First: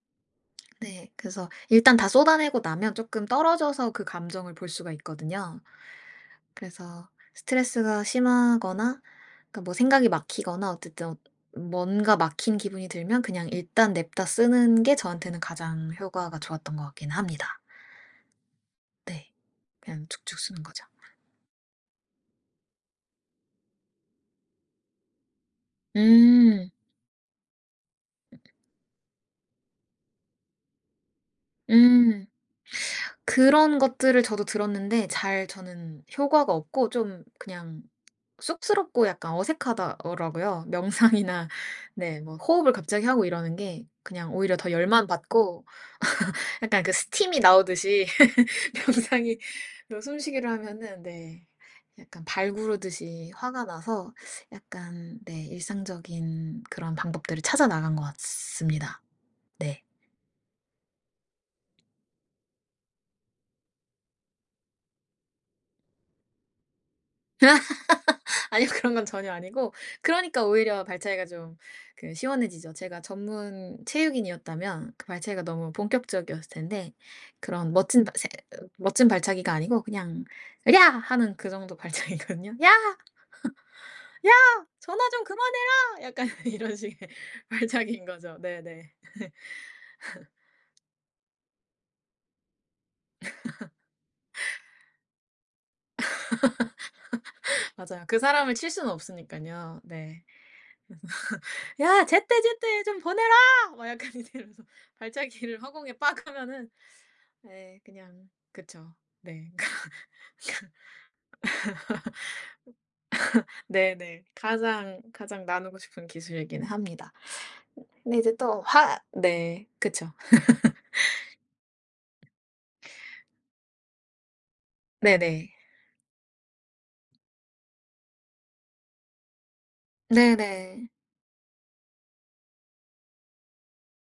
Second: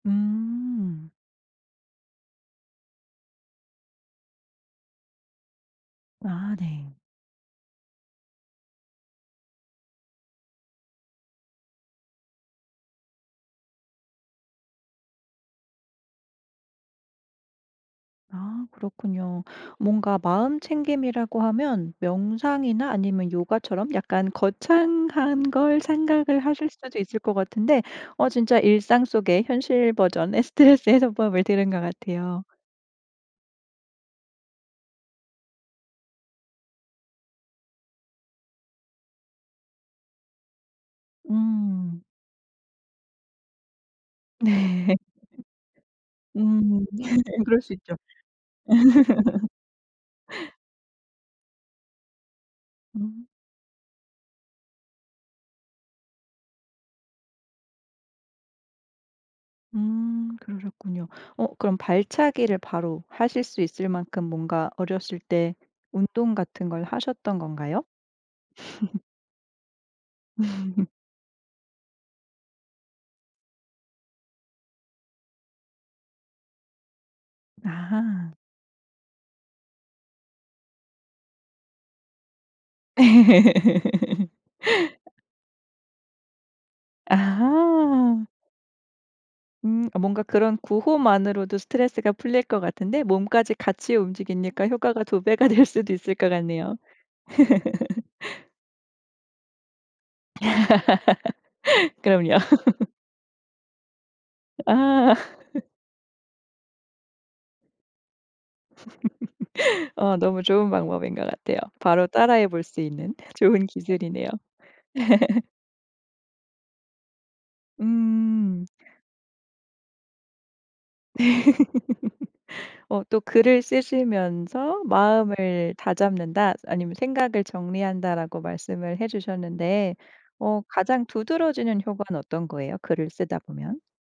네. 음. 그래서 일단 다 쏟아 내고 나면 쪼끔 떨어져서 그 감정을 볼 수가 있거든요. 아 네. 그래서 스트레스가 심하거나 그러니까 뭐 생각이 막히거나 어쨌든 뭔가 막힌 기분이 들면 그냥 일단 냅다 쓰는 게 저한테는 가장 효과가 좋았던 것 같긴 합니다. 아 네. 그렇군요. 그냥 뭔가 죽죽 마음 쓰는 거죠. 챙김이라고 하면 명상이나 아니면 요가처럼 약간 거창한 걸 생각을 하실 음. 수도 있을 것 같은데 어 진짜 일상 속의 현실 버전의 스트레스 해소법을 들은 것 음. 같아요. 그런 것들을 저도 들었는데 잘 저는 효과가 없고 좀 그냥 쑥스럽고 약간 어색하다 어 라고요. 명상이나 음. 네 뭐 호흡을 갑자기 하고 이러는 게 그냥 오히려 더 네. 열만 받고 약간 음. 그 스팀이 그럴 수 있죠. 나오듯이 명상이 그런 숨쉬기를 하면은 네 약간 발 음. 구르듯이 화가 나서 약간 네 일상적인 그런 방법들을 찾아 나간 것 같습니다. 네. 음 그러셨군요. 어 그럼 발차기를 바로 하실 수 있을 만큼 뭔가 어렸을 때 운동 같은 걸 하셨던 건가요? 아니요. 그런 건 전혀 아니고 그러니까 오히려 발차기가 좀 그 시원해지죠. 제가 전문 체육인이었다면 그 발차기가 너무 본격적이었을 텐데 그런 멋진 바 세 아하. 멋진 발차기가 아니고 그냥 "으랴!" 하는 그 정도 발차기거든요. "야! 야! 전화 좀 그만해라!" 약간 이런 식의 발차기인 아하. 거죠. 네네. 음. 어 뭔가 그런 구호만으로도 스트레스가 풀릴 것 같은데 몸까지 같이 움직이니까 효과가 2 배가 될 수도 있을 것 같네요. 맞아요. 그 사람을 칠 수는 없으니깐요. 네. 그래서 "야 그럼요. 제때제때 좀 보내라!" 막 약간 이렇게 이러면서 아. 발차기를 허공에 빡 하면은 예 그냥 그쵸. 네. 어 너무 좋은 방법인 것 같아요. 바로 따라 해 볼 수 있는 좋은 네네. 기술이네요. 가장, 가장 나누고 싶은 기술이긴 합니다. 근데 이제 또 음. 화 네 그쵸. 어 또 글을 쓰시면서 네네. "마음을 다잡는다." 아니면 "생각을 정리한다."라고 말씀을 해 주셨는데 어 네네. 가장 두드러지는 효과는 어떤 거예요, 글을 쓰다 보면?